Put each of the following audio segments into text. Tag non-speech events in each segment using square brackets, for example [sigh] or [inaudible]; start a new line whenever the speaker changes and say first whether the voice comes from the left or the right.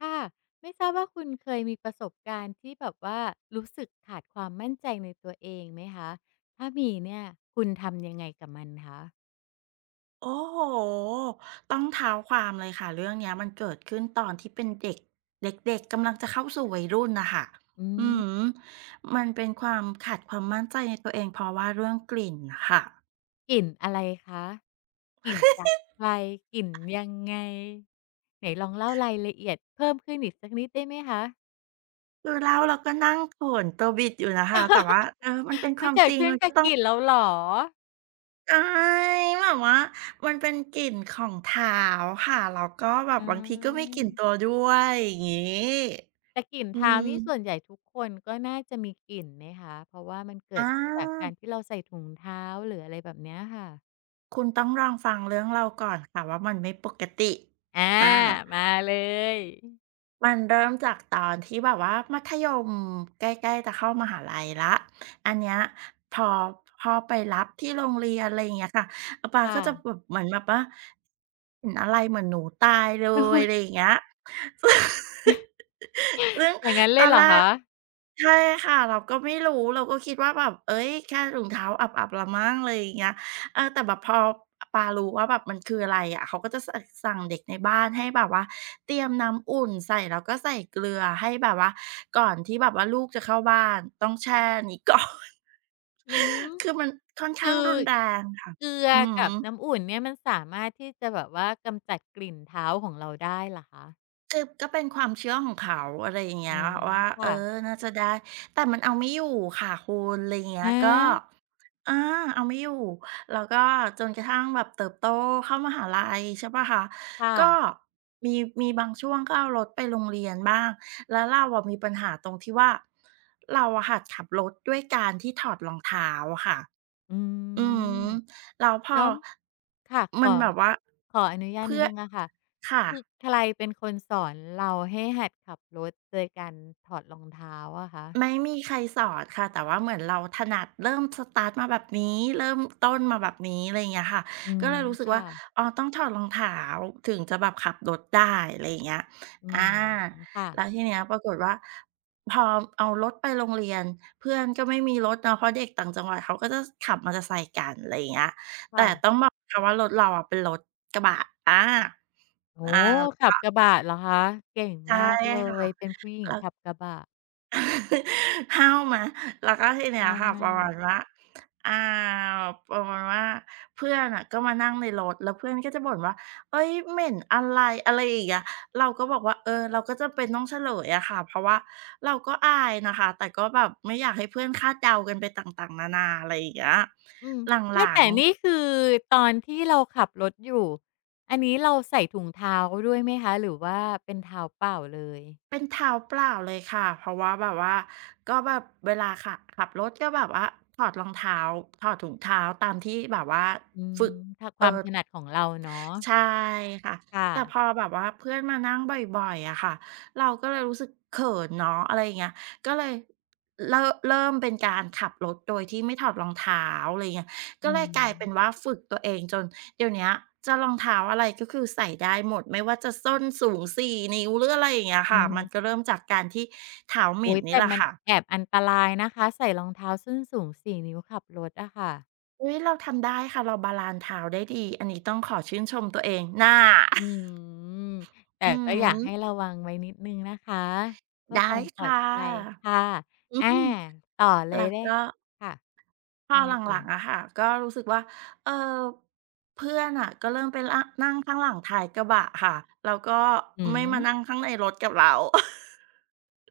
left: ค่ะไม่ทราบว่าคุณเคยมีประสบการณ์ที่แบบว่ารู้สึกขาดความมั่นใจในตัวเองไหมคะถ้ามีเนี่ยคุณทำยังไงกับมันคะ
right: โอ้โหต้องเท้าความเลยค่ะเรื่องเนี้ยมันเกิดขึ้นตอนที่เป็นเด็กเด็กๆกำลังจะเข้าสู่วัยรุ่นน่ะค่ะ
left: อื
right: อือ
left: ม
right: ฮึมันเป็นความขาดความมั่นใจในตัวเองเพราะว่าเรื่องกลิ่นน่ะค่ะ
left: กลิ่นอะไรคะกลิ่นจากใครกลิ่นยังไงไหนลองเล่ารายละเอียดเพิ่มขึ้นอีกสักนิดได้ไหมคะ
right: คือเล่าแล้วก็นั่งเขินตัวบิดอยู่นะคะแต่ว่ามันเป็นค
left: มัน
right: วาม
left: เกิ
right: จ
left: ด
right: ริง
left: ขึ้น
right: มันก็
left: กับ
right: ต้อ
left: ก
right: ง
left: ลิ่นเราเหรอ
right: ใช่แบบว่ามันเป็นกลิ่นของเท้าค่ะแล้วก็แบบ
left: อา
right: บางทีก็มีกลิ่นตัวด้วยอย่างงี้
left: แต่กลิ่น
right: อื
left: เท้า
right: ม
left: นี่ส่วนใหญ่ทุกคนก็น่าจะมีกลิ่นไหมคะเพราะว่ามันเกิ
right: อา
left: ดจากการที่เราใส่ถุงเท้าหรืออะไรแบบเนี้ยค่ะ
right: คุณต้องลองฟังเรื่องเราก่อนค่ะว่ามันไม่ปกติ
left: อา
right: อา
left: มาเลย
right: มันเริ่มจากตอนที่แบบว่ามัธยมใกล้ๆจะเข้ามหาลัยแล้วอันเนี้ยพอพอไปรับที่โรงเรียนอะไรอย่างเงี้ยค่ะอาป๊าก็
left: ค่ะ
right: จะแบบเหมือนแบบว่าเห็นอะไรเหมือนหนูตายเล
left: โอ
right: ย
left: ๊ย
right: อะไรอย่างเงี้ย [laughs] ซึ่ง
left: อย่างงั้น
right: ต
left: เลย
right: อน
left: เหรอ
right: แรก
left: คะ
right: ใช่ค่ะเราก็ไม่รู้เราก็คิดว่าแบบเอ้ยแค่ถุงเท้าอับๆแล้วมั้งเลยอะไรอย่างเงี้ย แต่แบบพอปารู้ว่าแบบมันคืออะไรอะเขาก็จะสั่งเด็กในบ้านให้แบบว่าเตรียมน้ำอุ่นใส่แล้วก็ใส่เกลือให้แบบว่าก่อนที่แบบว่าลูกจะเข้าบ้านต้องแช่นี้ [laughs] ก่อน
left: อืม
right: คือมันค่อนข้าง
left: คือ
right: รุนแรงค่ะ
left: เกลือ
right: อือ
left: กับ
right: ฮึ
left: น้ำอุ่นเนี่ยมันสามารถที่จะแบบว่ากำจัดกลิ่นเท้าของเราได้เหรอคะ
right: คือก็เป็นความเชื่อของเขาอะไรอย่าง
left: อา
right: เงี้ยว่า
left: ค่ะ
right: น่าจะได้แต่มันเอาไม่อยู่ค่ะคุณอะไรอย่างเงี้ย
left: ฮะ
right: ก็อาเอาไม่อยู่แล้วก็จนกระทั่งแบบเติบโตเข้ามหาลัยใช่เปล่าคะ
left: ค่ะ
right: ก็มีมีบางช่วงก็เอารถไปโรงเรียนบ้างแล้วเราอะมีปัญหาตรงที่ว่าเราอะหัดขับรถด้วยการที่ถอดรองเท้าอะค่ะ
left: อื
right: อือฮึ
left: ม
right: แล้วพอ
left: แล้วค่ะข
right: มั
left: อ
right: นแบบว่า
left: ขออนุญาตนิ
right: เพื่
left: ด
right: อ
left: หนึ่งอะค่ะ
right: ค่ะ
left: คือใครเป็นคนสอนเราให้หัดขับรถโดยการถอดรองเท้าอะคะ
right: ไม่มีใครสอนค่ะแต่ว่าเหมือนเราถนัดเริ่มสตาร์ตมาแบบนี้เริ่มต้นมาแบบนี้อะไรอย่างเงี้ยค่ะ
left: อื
right: ก็
left: ม
right: เลยรู้สึก
left: ค่ะ
right: ว่าอ๋อต้องถอดรองเท้าถึงจะแบบขับรถได้อะไรอย่างเงี้ย
left: อื
right: อา
left: มค่ะ
right: แล้วทีเนี้ยปรากฏว่าพอเอารถไปโรงเรียนเพื่อนก็ไม่มีรถเนาะเพราะเด็กต่างจังหวัดเขาก็จะขับมอเตอร์ไซค์กันอะไรอย่างเงี้ยแต่
left: ค่ะ
right: ต้องบอกนะคะว่ารถเราอะเป็นรถกระบะอา
left: โอ้โฮ
right: อา
left: ขับกระบะเหรอคะเก่ง
right: ใช่
left: มากเล
right: ค่ะ
left: ยเป็นผู้หญิงขับกระบะ
right: [laughs] ห้าวไหแล้วก็ทีเนี้ย
left: ก้า
right: ค่ะป
left: มา
right: ระ
left: ก
right: มาณว่าอ่าประมาณว่าเพื่อนอ่ะก็มานั่งในรถแล้วเพื่อนก็จะบ่นว่าเอ้ยเหม็นอะไรอะไรอย่างเงี้ยเราก็บอกว่าเราก็จะเป็นต้องเฉลยอะค่ะเพราะว่าเราก็อายนะคะแต่ก็แบบไม่อยากให้เพื่อนคาดเดากันไปต่างๆนานาอะไรอย่างเงี้ย
left: อืม
right: ห
left: ไม่
right: ลัง
left: แต่
right: ๆ
left: นี่คือตอนที่เราขับรถอยู่อันนี้เราใส่ถุงเท้าด้วยไหมคะหรือว่าเป็นเท้าเปล่าเลย
right: เป็นเท้าเปล่าเลยค่ะ เพราะว่าแบบว่าก็แบบเวลาขับรถก็แบบว่าถอดรองเท้าถอดถุงเท้าตามที่แบบว่า
left: อื
right: ฝึ
left: ม
right: ก
left: ถ้าค
right: เอ่อ
left: วามถนัดของเราเนาะ
right: ใช่ค่ะ
left: ค่ะ
right: แต่พอแบบว่าเพื่อนมานั่งบ่อยๆอะค่ะเราก็เลยรู้สึกเขินเนาะอะไรอย่างเงี้ยก็เลยเริ่มเป็นการขับรถโดยที่ไม่ถอดรองเท้าอะไรเงี้ยก็
left: อื
right: เลย
left: ม
right: กลายเป็นว่าฝึกตัวเองจนเดี๋ยวเนี้ยจะรองเท้าอะไรก็คือใส่ได้หมดไม่ว่าจะส้นสูงส่นิ้วหรืออะไรอย่างเงี้ย
left: อื
right: ค่ะ
left: ม
right: มันก็เริ่มจากการที่เท้าเห
left: โอ
right: ม็น
left: ย
right: นี่
left: แต่
right: แหละ
left: มันแอ
right: ค่ะ
left: บอันตรายนะคะใส่รองเท้าส้นสูง4นิ้วขับรถอะค่ะ
right: อุ้ยเราทำได้ค่ะเราบาลานซ์เท้าได้ดีอันนี้ต้องขอชื่นชมตัวเองน่า
left: อืมแต่
right: [laughs] อื
left: ก็อยา
right: ม
left: กให้ระวังไว้นิดนึงนะคะเพื่อค
right: ได้
left: วามปลอด
right: ค่ะ
left: ภัยค่ะ
right: อื
left: อา
right: ม
left: ต่อเล
right: แล้
left: ย
right: ว
left: ได้
right: ก็
left: ค่ะ
right: พอ
left: ยังไง
right: ห
left: เอ่
right: ลั
left: ย
right: งๆอะค่ะก็รู้สึกว่าเออเพื่อนอะก็เริ่มไปล่ะนั่งข้างหลังท้ายกระบะค่ะแล้วก็
left: อื
right: ไม่มา
left: ม
right: นั่งข้างในรถกับเรา [laughs]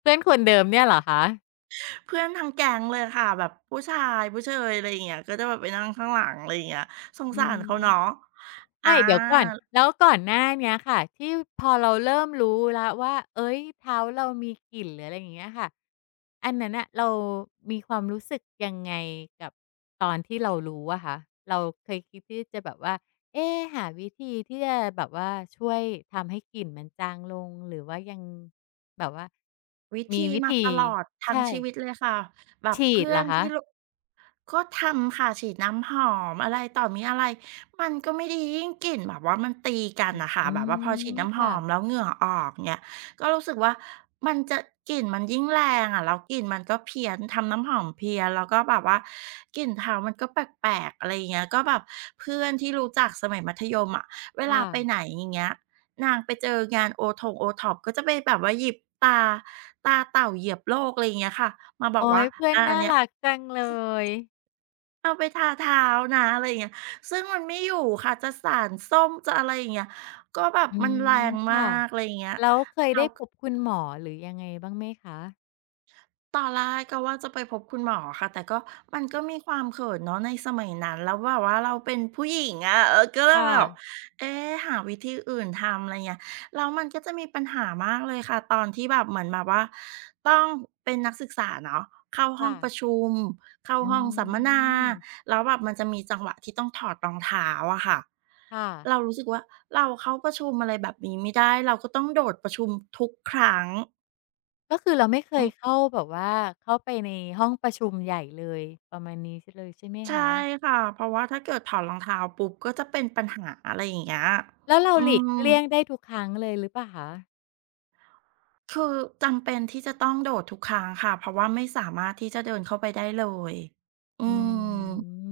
left: เพื่อนคนเดิมเนี่ยเหรอคะ
right: เพื่อนทั้งแก๊งเลยค่ะแบบผู้ชายผู้เชยอะไรอย่างเงี้ยก็จะแบบไปนั่งข้างหลังอะไรอย่างเงี้ยสง
left: อื
right: สารเขา
left: ม
right: เนาะอา
left: ไม่เดี๋ยวก่อนแล้วก่อนหน้าเนี้ยค่ะที่พอเราเริ่มรู้แล้วว่าเอ๊ยเท้าเรามีกลิ่นหรืออะไรอย่างเงี้ยค่ะอันนั้นน่ะเรามีความรู้สึกยังไงกับตอนที่เรารู้อะคะเราเคยคิดที่จะแบบว่าเอ๊หาวิธีที่จะแบบว่าช่วยทำให้กลิ่นมันจางลงหรือว่ายังแบบว่า
right: วิ
left: มี
right: ธี
left: วิ
right: มา
left: ธี
right: ตลอดทั้ง
left: ใช่
right: ชีวิตเลยค่ะแบบ
left: ฉีด
right: เพื่อ
left: เหรอ
right: น
left: คะ
right: ที่รก็ทำค่ะฉีดน้ำหอมอะไรต่อมีอะไรมันก็ไม่ดียิ่งกลิ่นแบบว่ามันตีกันน่ะค่ะ
left: อื
right: แบบว่าพอฉีด
left: ม
right: น้ำหอม
left: ค่ะ
right: แล้วเหงื่อออกเนี่ยก็รู้สึกว่ามันจะกลิ่นมันยิ่งแรงอะแล้วกลิ่นมันก็เพี้ยนทำน้ำหอมเพี้ยนแล้วก็แบบว่ากลิ่นเท้ามันก็แปลกๆอะไรอย่างเงี้ยก็แบบเพื่อนที่รู้จักสมัยมัธยมอะเวลาไปไห
left: ค่ะ
right: นอย่างเงี้ย นางไปเจองานโอทงโอท็อปก็จะไปแบบว่าหยิบตาเต่าเหยียบโลกอะไรอย่างเงี้ยค่ะมาบอก
left: โอ๊
right: ว่า
left: ยเพื่อน
right: อาอัน
left: น่า
right: เนี้ย
left: รักจังเลย
right: เอาไปทาเท้านะอะไรอย่างเงี้ยซึ่งมันไม่อยู่ค่ะจะสารส้มจะอะไรอย่างเงี้ยก็แบบ
left: อื
right: มันแร
left: ม
right: งมา
left: ค่ะ
right: กอะไรอย่างเงี้ย
left: แล้วเคยได้พบคุณหมอหรือยังไงบ้างไหมคะ
right: ตอนแรกก็ว่าจะไปพบคุณหมอค่ะแต่ก็มันก็มีความเขินเนาะในสมัยนั้นแล้วแบบว่าเราเป็นผู้หญิงอะก็เลย
left: ค่ะ
right: แบบเอ๊ะหาวิธีอื่นทำอะไรเงี้ยแล้วมันก็จะมีปัญหามากเลยค่ะตอนที่แบบเหมือนแบบว่าต้องเป็นนักศึกษาเนาะเข้าห้อง
left: ค่ะ
right: ประชุมเข้า
left: อื
right: ห้องสัมมนา
left: ม
right: แล้วแบบมันจะมีจังหวะที่ต้องถอดรองเท้าอะค่ะ
left: ค่ะ
right: เรารู้สึกว่าเราเข้าประชุมอะไรแบบนี้ไม่ได้เราก็ต้องโดดประชุมทุกครั้ง
left: ก็คือเราไม่เค
right: อื
left: ย
right: ม
left: เข้าแบบว่าเข้าไปในห้องประชุมใหญ่เลยประมาณนี้ซเลยใช่ไหม
right: ใช่
left: คะ
right: ค่ะ เพราะว่าถ้าเกิดถอดรองเท้าปุ๊บก็จะเป็นปัญหาอะไรอย่างเงี้ย
left: แล้วเรา
right: อื
left: หลีก
right: ม
left: เลี่ยงได้ทุกครั้งเลยหรือเปล่าคะ
right: คือจำเป็นที่จะต้องโดดทุกครั้งค่ะ เพราะว่าไม่สามารถที่จะเดินเข้าไปได้เลย อื
left: อื
right: ม
left: ม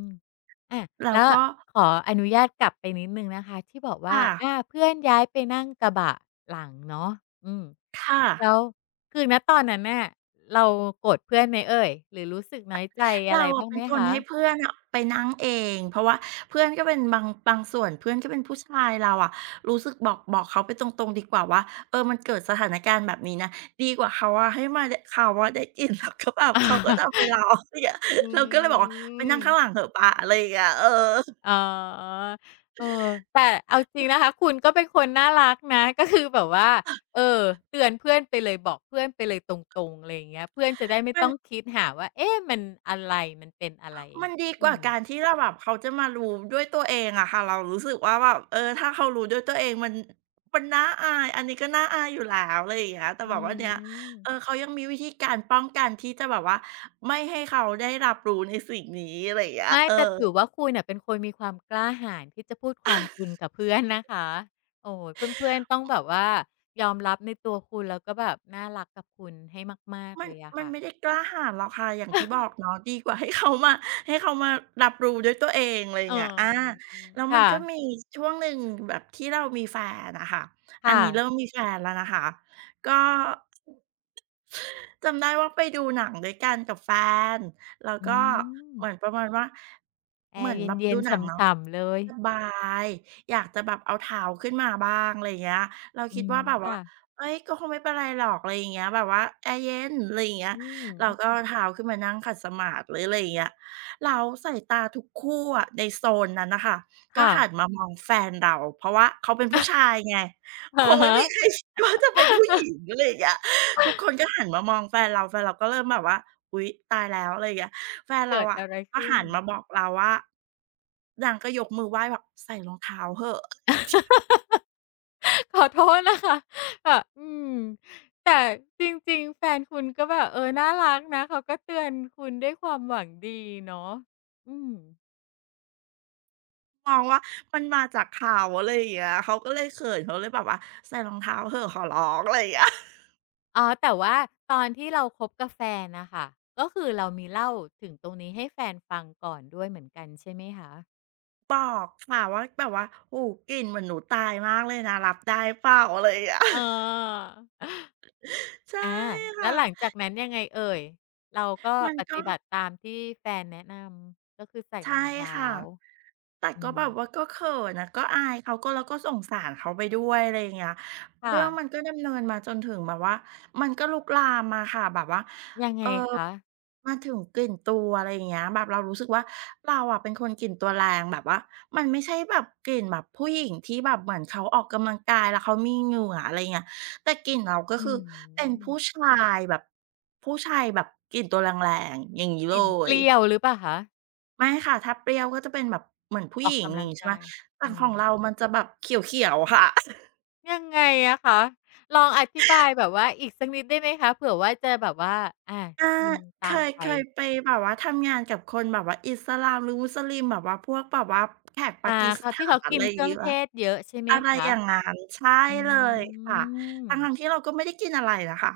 left: อะ
right: แล้
left: แล้
right: ว
left: ว
right: ก็
left: ขออนุญาตกลับไปนิดหนึ่งนะคะที่บอกว่า
right: ค่ะ
left: อาเพื่อนย้ายไปนั่งกระบะหลังเนาะอืม
right: ค่ะ
left: แล้วคือณตอนนั้นน่ะเราโกรธเพื่อนไหมเอ่ยหรือรู้สึกน้อยใจอะ
right: เรา
left: ไร
right: อะ
left: บ้าง
right: เป็น
left: ไหม
right: คน
left: คะ
right: ให้เพื่อนอะไปนั่งเองเพราะว่าเพื่อนก็เป็นบางส่วนเพื่อนก็เป็นผู้ชายเราอะรู้สึกบอกเขาไปตรงๆดีกว่าว่ามันเกิดสถานการณ์แบบนี้นะดีกว่าเขาอะให้มาดเขาอะได้กินแล้วก็แบบเขาก็จะเอาไปเราอย่างเงี้ย
left: อ
right: เราก็เลย
left: ื
right: บอกว่าไปนั่ง
left: ม
right: ข้างหลังเถอะป๊าอะไรอย่างเงี้ยเออ
left: อ๋อเออแต่เอาจริงนะคะ คุณก็เป็นคนน่ารักนะ [laughs] ก็คือแบบว่าเออเตือนเพื่อนไปเลยบอกเพื่อนไปเลยตรงๆอะไรอย่างเงี้ยเพื่อนจะได้ไม่
right: มัน
left: ต้องคิดหาว่า เอ๊ะมันอะไร มันเป็นอะไร
right: มันดีก
left: อื
right: ว่า
left: ม
right: การที่เราแบบเขาจะมารู้ด้วยตัวเองอะค่ะเรารู้สึกว่าแบบถ้าเขารู้ด้วยตัวเองมันมันน่าอายอันนี้ก็น่าอายอยู่แล้วอะไรอย่างเงี้ยแต่
left: อื
right: แบบว่าเนี้ย
left: ม
right: เขายังมีวิธีการป้องกันที่จะแบบว่าไม่ให้เขาได้รับรู้ในสิ่งนี้อะไรอย่างเงี้ย
left: ไม่
right: เออ
left: แต่ถือว่าคุณน่ะเป็นคนมีความกล้าหาญที่จะพูดความจริงกับเพื่อนนะคะโอ้โฮเพื่อนๆ ต้องแบบว่ายอมรับในตัวคุณแล้วก็แบบน่ารักกับคุณให้มาก
right: มั
left: ๆ
right: น
left: เลยอะ
right: มัน
left: ค่ะ
right: ไม่ได้กล้าหาญหรอกค่ะอย่างที่บอก
left: [laughs]
right: เนาะดีกว่าให้เขามารับรู้ด้วยตัวเองอะไรอย่า
left: เอ
right: งเงี้ยอา
left: อ
right: แล้วมัน
left: ค่ะ
right: ก็มีช่วงหนึ่งแบบที่เรามีแฟนอะค่ะอัน
left: ค่ะ
right: นี้เริ่มมีแฟนแล้วนะคะก็ จำได้ว่าไปดูหนังด้วยกันกับแฟน แล้ว
left: อื
right: ก็
left: ม
right: เหมือนประมาณว่า
left: แอ
right: เหมือ
left: ร์
right: น
left: เ
right: แบบ
left: ย็
right: ดู
left: นๆ
right: หนังเนาะ
left: ฉ่ำๆเลย
right: สบายอยากจะแบบเอาเท้าขึ้นมาบ้างอะไรอย่างเงี้ยเรา
left: อื
right: คิด
left: ม
right: ว่าแบบว่า
left: ค่ะ
right: เฮ้ยก็คงไม่เป็นไรหรอกอะไรอย่างเงี้ยแบบว่าแอร์เย็นอะไรอย่างเงี้ย
left: อืม
right: เราก็เอาเท้าขึ้นมานั่งขัดสมาธิหรืออะไรอย่างเงี้ยแล้วสายตาทุกคู่อะในโซนนั้นน่ะค่ะก็
left: ค่ะ
right: หันมามองแฟนเราเพราะว่าเขาเป็นผู้ชายไง
left: [laughs]
right: ค
left: อะ
right: งไม่มีใคร
left: ฮะ
right: [laughs] คิดว่าจะเป็นผู้หญิงอะไรอย่างเงี้ย ทุกคนก็หันมามองแฟนเราแฟนเราก็เริ่มแบบว่าอุ๊ยตายแล้วอะไรอย่างเงี้ยแฟนเรา
left: เกิด
right: อะ
left: อะไร
right: ก็
left: ขึ้น
right: หันมาบอกเราว่านางก็ยกมือไหว้แบบใส่รองเท้าเหอะ
left: [laughs] ขอโทษนะคะแบอืมแต่จริงๆแฟนคุณก็แบบเออน่ารักนะเขาก็เตือนคุณด้วยความหวังดีเนาะอืม
right: มองว่ามันมาจากเขาอะไรอย่างเงี้ยเขาก็เลยเขินเขาเลยแบบว่าใส่รองเท้าเหอะขอร้องอะไรอย่างเงี้ย
left: อ๋อแต่ว่าตอนที่เราคบกับแฟนน่ะค่ะก็คือเรามีเล่าถึงตรงนี้ให้แฟนฟังก่อนด้วยเหมือนกันใช่ไหมคะ
right: บอกค่ะว่าแบบว่าโอ้โฮกลิ่นเหมือนหนูตายมากเลยนะรับได้เปล่าอะไรอย่างเงี้ย
left: อ๋
right: [laughs]
left: อ
right: ใช่
left: อาแล้
right: ค่ะ
left: วหลังจากนั้นยังไงเอ่ยเราก็
right: มัน
left: ป
right: ก็
left: ฏิบัติตามที่แฟนแนะนำก็คือใส่ร
right: ใช่
left: องเท้า
right: ค่ะแต่
left: อื
right: ก็
left: ม
right: แบบว่าก็เขินอะก็อายเขาก็เราก็สงสารเขาไปด้วยอะไรอย่างเงี้ย
left: ค่ะ
right: เรื่องมันก็ดำเนินมาจนถึงแบบว่ามันก็ลุกลามมาค่ะแบบว่า
left: ยังไงคะ
right: มาถึงกลิ่นตัวอะไรอย่างเงี้ยแบบเรารู้สึกว่าเราอะเป็นคนกลิ่นตัวแรงแบบว่ามันไม่ใช่แบบกลิ่นแบบผู้หญิงที่แบบเหมือนเขาออกกำลังกายแล้วเขามีเหงื่ออะไรเงี้ยแต่กลิ่นเราก็คื
left: อื้
right: อ
left: อฮื
right: เป็น
left: อ
right: ผู้ชายแบบผู้ชายแบบกลิ่นตัวแรงๆอย่างงี้
left: ก
right: เล
left: ลิ่นเป
right: ย
left: รี้ยวหรือเปล่าคะ
right: ไม่ค่ะถ้าเปรี้ยวก็จะเป็นแบบเหมือนผู้
left: อ
right: ห
left: อก
right: ญิงอ
left: กำ
right: ย่า
left: ลั
right: ง
left: ง
right: งี้ใช่ไหม
left: กาย
right: แต่
left: อื
right: ขอ
left: ม
right: งเรามันจะแบบเขียวๆค่ะ
left: ยังไงอะคะลองอธิบายแบบว่าอีกสักนิดได้ไหมคะเผื่อว่าจะแบบว่าอา
right: อา
left: กิน
right: เค
left: ตาม
right: ย
left: ไป
right: ไปแบบว่าทำงานกับคนแบบว่าอิสลามหรือมุสลิมแบบว่าพวกแบบว่าแขกปา
left: อา
right: กีส
left: เขา
right: ถา
left: ที่เขา
right: น
left: กิ
right: อะ
left: น
right: ไรอ
left: เค
right: ย่าง
left: รื่อ
right: งี้
left: ง
right: เป
left: เท
right: ล่า
left: ศเยอะใช่ไหม
right: อะไรอ
left: คะ
right: ย่างงั้นใช่
left: อ
right: เลย
left: ื
right: ค่ะทั้งๆ
left: ม
right: ที่เราก็ไม่ได้กินอะไรนะคะ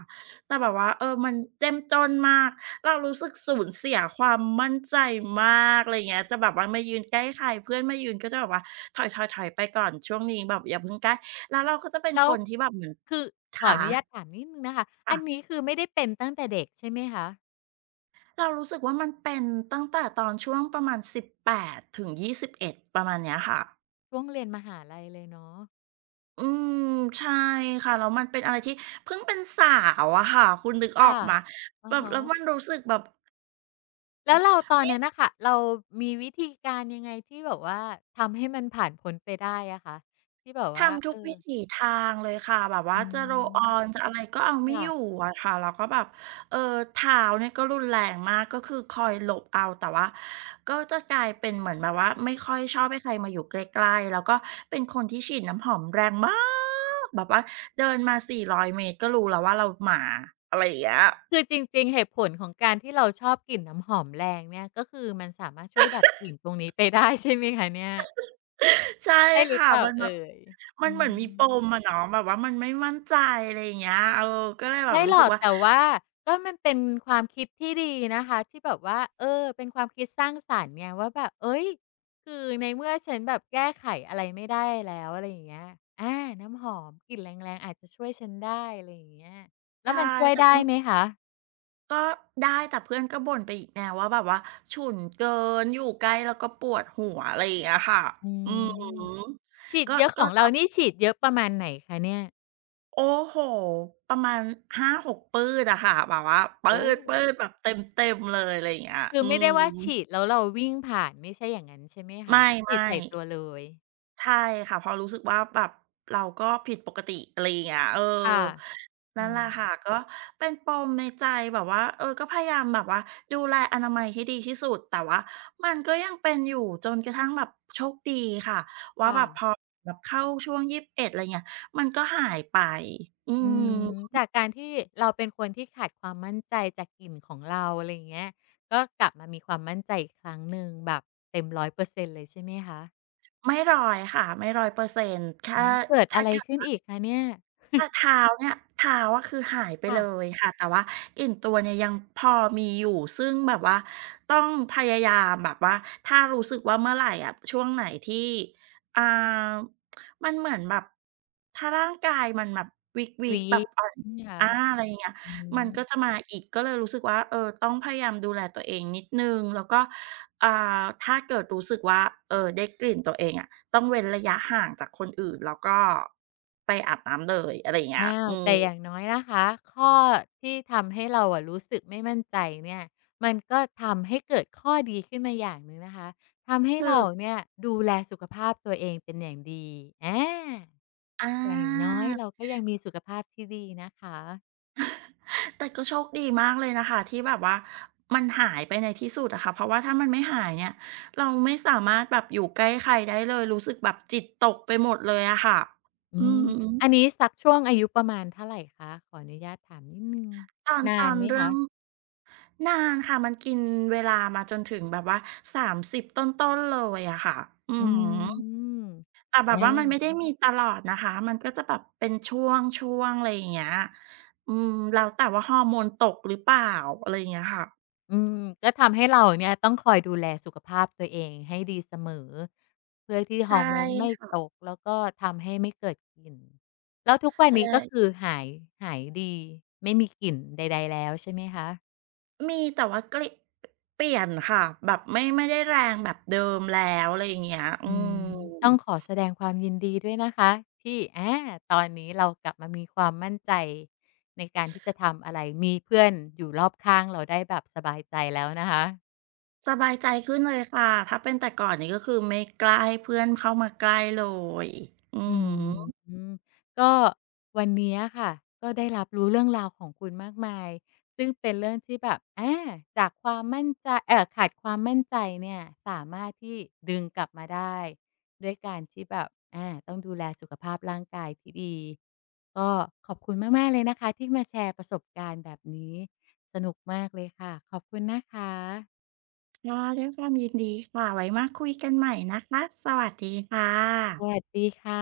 right: แต่แบบว่ามันเจ้มจ้นมากเรารู้สึกสูญเสียความมั่นใจมากอะไรอย่างเงี้ยจะแบบว่ามายืนใกล้ใครเพื่อนมายืนก็จะแบบว่าถอยๆๆไปก่อนช่วงนี้แบบอย่าเพิ่งใกล้แล้วเราก็จะเป็น
left: แล้
right: ค
left: ว
right: นที่แบบเหมือน
left: คือขอ
right: ขา
left: อนุญาตถามนิดหนึ่งนะคะอั
right: ค่ะ
left: นนี้คือไม่ได้เป็นตั้งแต่เด็กใช่ไหมคะ
right: เรารู้สึกว่ามันเป็นตั้งแต่ตอนช่วงประมาณ18ถึง21ประมาณเนี้ยค่ะ
left: ช่วงเรียนมหาลัยเลยเนาะ
right: อืมใช่ค่ะแล้วมันเป็นอะไรที่เพิ่งเป็นสาวอะค่ะคุณนึกออก
left: ค่ะ
right: มาม
left: อะ
right: แบบ
left: ฮะ
right: แล้วมันรู้สึกแบบ
left: แล้ว
right: แบ
left: เรา
right: บ
left: ตอนนั้นน่ะค่ะเรามีวิธีการยังไงที่แบบว่าทำให้มันผ่านพ้นไปได้อะคะที่แบบว่า
right: ทำทุ
left: เออ
right: กวิถีทางเลยค่ะแบบว่า
left: อื
right: จะ roll
left: ม
right: on จะอะไรก็เอาไม่
left: ค่ะ
right: อยู่อะค่ะแล้วก็แบบเอ่อเท้าเนี่ยก็รุนแรงมากก็คือคอยหลบเอาแต่ว่าก็จะกลายเป็นเหมือนแบบว่าไม่ค่อยชอบให้ใครมาอยู่ใกล้ๆแล้วก็เป็นคนที่ฉีดน้ำหอมแรงมากแบบว่าเดินมา400เมตรก็รู้แล้วว่าเรามาอะไรอย่างเงี้ย
left: คือจริงๆเหตุผลของการที่เราชอบกลิ่นน้ำหอมแรงเนี่ยก็คือมันสามารถช่วยดับกลิ่นตรงนี้ไปได้ [laughs] ใช่ไหมคะเนี่ย
right: [laughs] ใช่
left: ใช่หรือ
right: ค่ะ
left: เปล่า
right: มันแบ
left: เอ่
right: บ
left: ย
right: มัน
left: อื
right: เหมือนมีป
left: ม
right: มอะเนาะแบบว่ามันไม่มั่นใจอะไรอย่างเงี้ยเออก็เลยแบบ
left: ไม่
right: รู้
left: หร
right: สึก
left: อก
right: ว่า
left: แต่ว่าก็มันเป็นความคิดที่ดีนะคะที่แบบว่าเป็นความคิดสร้างสรรค์ไงว่าแบบเฮ้ยคือในเมื่อฉันแบบแก้ไขอะไรไม่ได้แล้วอะไรอย่างเงี้ยอาน้ำหอมกลิ่นแรงๆอาจจะช่วยฉันได้อะไรอย่างเงี้ยแล้ว
right: ใช่
left: มันช่วย
right: แต่
left: ได้
right: ก็
left: ไหมคะ
right: ก็ได้แต่เพื่อนก็บ่นไปอีกแนวว่าแบบว่าฉุนเกินอยู่ใกล้แล้วก็ปวดหัวอะไรอย่างเงี้ยค่ะ
left: อื
right: อื
left: ม
right: ม
left: ฉีด
right: ก็
left: เยอะข
right: ก็
left: องเรานี่ฉีดเยอะประมาณไหนคะเนี่ย
right: โอ้โฮประมาณ5-6ปื้ดอะค่ะแบบว่าปื๊
left: โอ้
right: ดๆแบบเต็มๆเลยอะไรอย่างเงี้ย
left: คือ
right: อื
left: ไม่
right: ม
left: ได้ว่าฉีดแล้วเราวิ่งผ่านไม่ใช่อย่างงั้นใช่ไหม
right: ไม
left: คะฉีด
right: ่
left: ใส่
right: ๆ
left: ตัวเลย
right: ใช่ค่ะเพราะรู้สึกว่าแบบเราก็ผิดปกติอะไรอย่างเงี้ยเออ
left: ค่ะ
right: นั่
left: อื
right: นแหละ
left: ม
right: ค่ะก็เป็นปมในใจแบบว่าเออก็พยายามแบบว่าดูแลอนามัยให้ดีที่สุดแต่ว่ามันก็ยังเป็นอยู่จนกระทั่งแบบโชคดีค่ะว่าแบบพอ
left: ค่ะ
right: แบบเข้าช่วง21อดอะไรเงี้ยมันก็หายไปอื
left: อื
right: ม
left: มจากการที่เราเป็นคนที่ขาดความมั่นใจจากกลิ่นของเราอะไรอย่างเงี้ยก็กลับมามีความมั่นใจอีกครั้งหนึ่งแบบเต็ม100%เลยใช่ไหมคะ
right: ไม่รอยค่ะไม่รอยเปอร์เซ็นต์แค่
left: เกิด
right: ถ้า
left: อะไร
right: เกิด
left: ขึ้นอีกคะเนี่ย
right: แต่เท้าเนี่ยเท้าอะคือหายไป
left: ค่ะ
right: เลยค่ะแต่ว่ากลิ่นตัวเนี่ยยังพอมีอยู่ซึ่งแบบว่าต้องพยายามแบบว่าถ้ารู้สึกว่าเมื่อไหร่อะช่วงไหนที่อ่ามันเหมือนแบบถ้าร่างกายมันแบบวีก
left: วี
right: ๆแบบอ่อน
left: ใช่ไหมคะ
right: อาอะไรอย่างเงี้ย
left: อื
right: มัน
left: ม
right: ก็จะมาอีกก็เลยรู้สึกว่าเออต้องพยายามดูแลตัวเองนิดหนึ่งแล้วก็อ่าถ้าเกิดรู้สึกว่าเออได้กลิ่นตัวเองอะ ต้องเว้นระยะห่างจากคนอื่นแล้วก็ไปอาบน้ำเลยอะไรอย่างเงี้ย
left: อ้าว
right: อืม
left: แต่อย่างน้อยนะคะข้อที่ทำให้เราอะรู้สึกไม่มั่นใจเนี่ยมันก็ทำให้เกิดข้อดีขึ้นมาอย่างหนึ่งนะคะทำให้
right: คือ
left: เราเนี่ยดูแลสุขภาพตัวเองเป็นอย่างดีอา
right: อา
left: อย่างน้อยเราก็ยังมีสุขภาพที่ดีนะคะ
right: แต่ก็โชคดีมากเลยนะคะที่แบบว่ามันหายไปในที่สุดอะค่ะเพราะว่าถ้ามันไม่หายเนี่ยเราไม่สามารถแบบอยู่ใกล้ใครได้เลยรู้สึกแบบจิตตกไปหมดเลยอะค่ะ
left: อื
right: อื
left: ม
right: อฮึ
left: อันนี้สักช่วงอายุประมาณเท่าไรคะขออนุญาตถามนิดหนึ่ง
right: ตอน
left: นา
right: ตอ
left: น
right: น
left: ไหม
right: เรื่อ
left: คะ
right: งนานค่ะมันกินเวลามาจนถึงแบบว่า30ต้นๆเลยอะค่ะอื
left: อื
right: อฮึ
left: ม
right: แต่แบบว่ามัน
left: อา
right: ไม่ได้มีตลอดนะคะ มันก็จะแบบเป็นช่วงๆอะไรอย่างเงี้ยอืมแล้วแต่ว่าฮอร์โมนตกหรือเปล่าอะไรอย่างเงี้ยค่ะ
left: อืม ก็ทำให้เราเนี่ยต้องคอยดูแลสุขภาพตัวเองให้ดีเสมอ เพื่อที่ฮ
right: ใช่
left: อร์โมนไม่ต
right: ค่ะ
left: กแล้วก็ทำให้ไม่เกิดกลิ่นแล้วทุกวัน
right: ใช่
left: นี้ก็คือหายหายดีไม่มีกลิ่นใดๆแล้วใช่ไหมคะ
right: มีแต่ว่าเกลิเปลี่ยนค่ะแบบไม่ได้แรงแบบเดิมแล้วอะไรอย่างเงี้ยอื
left: อืมต้อง
right: ม
left: ขอแสดงความยินดีด้วยนะคะที่ตอนนี้เรากลับมามีความมั่นใจในการที่จะทำอะไรมีเพื่อนอยู่รอบข้างเราได้แบบสบายใจแล้วนะคะ
right: สบายใจขึ้นเลยค่ะถ้าเป็นแต่ก่อนนี่ก็คือไม่กล้าให้เพื่อนเข้ามาใกล้เลยอื
left: อื
right: อฮึ
left: มก็วันเนี้ยค่ะก็ได้รับรู้เรื่องราวของคุณมากมายซึ่งเป็นเรื่องที่แบบจากความมั่นใจขาดความมั่นใจเนี่ยสามารถที่ดึงกลับมาได้ด้วยการที่แบบต้องดูแลสุขภาพร่างกายที่ดีก็ขอบคุณมากๆเลยนะคะที่มาแชร์ประสบการณ์แบบนี้สนุกมากเลยค่ะขอบคุณนะคะ
right: ค่ะด้วยความยินดีค่ะ ไว้มาคุยกันใหม่นะคะ สวัสดีค่ะ
left: สวัสดีค่ะ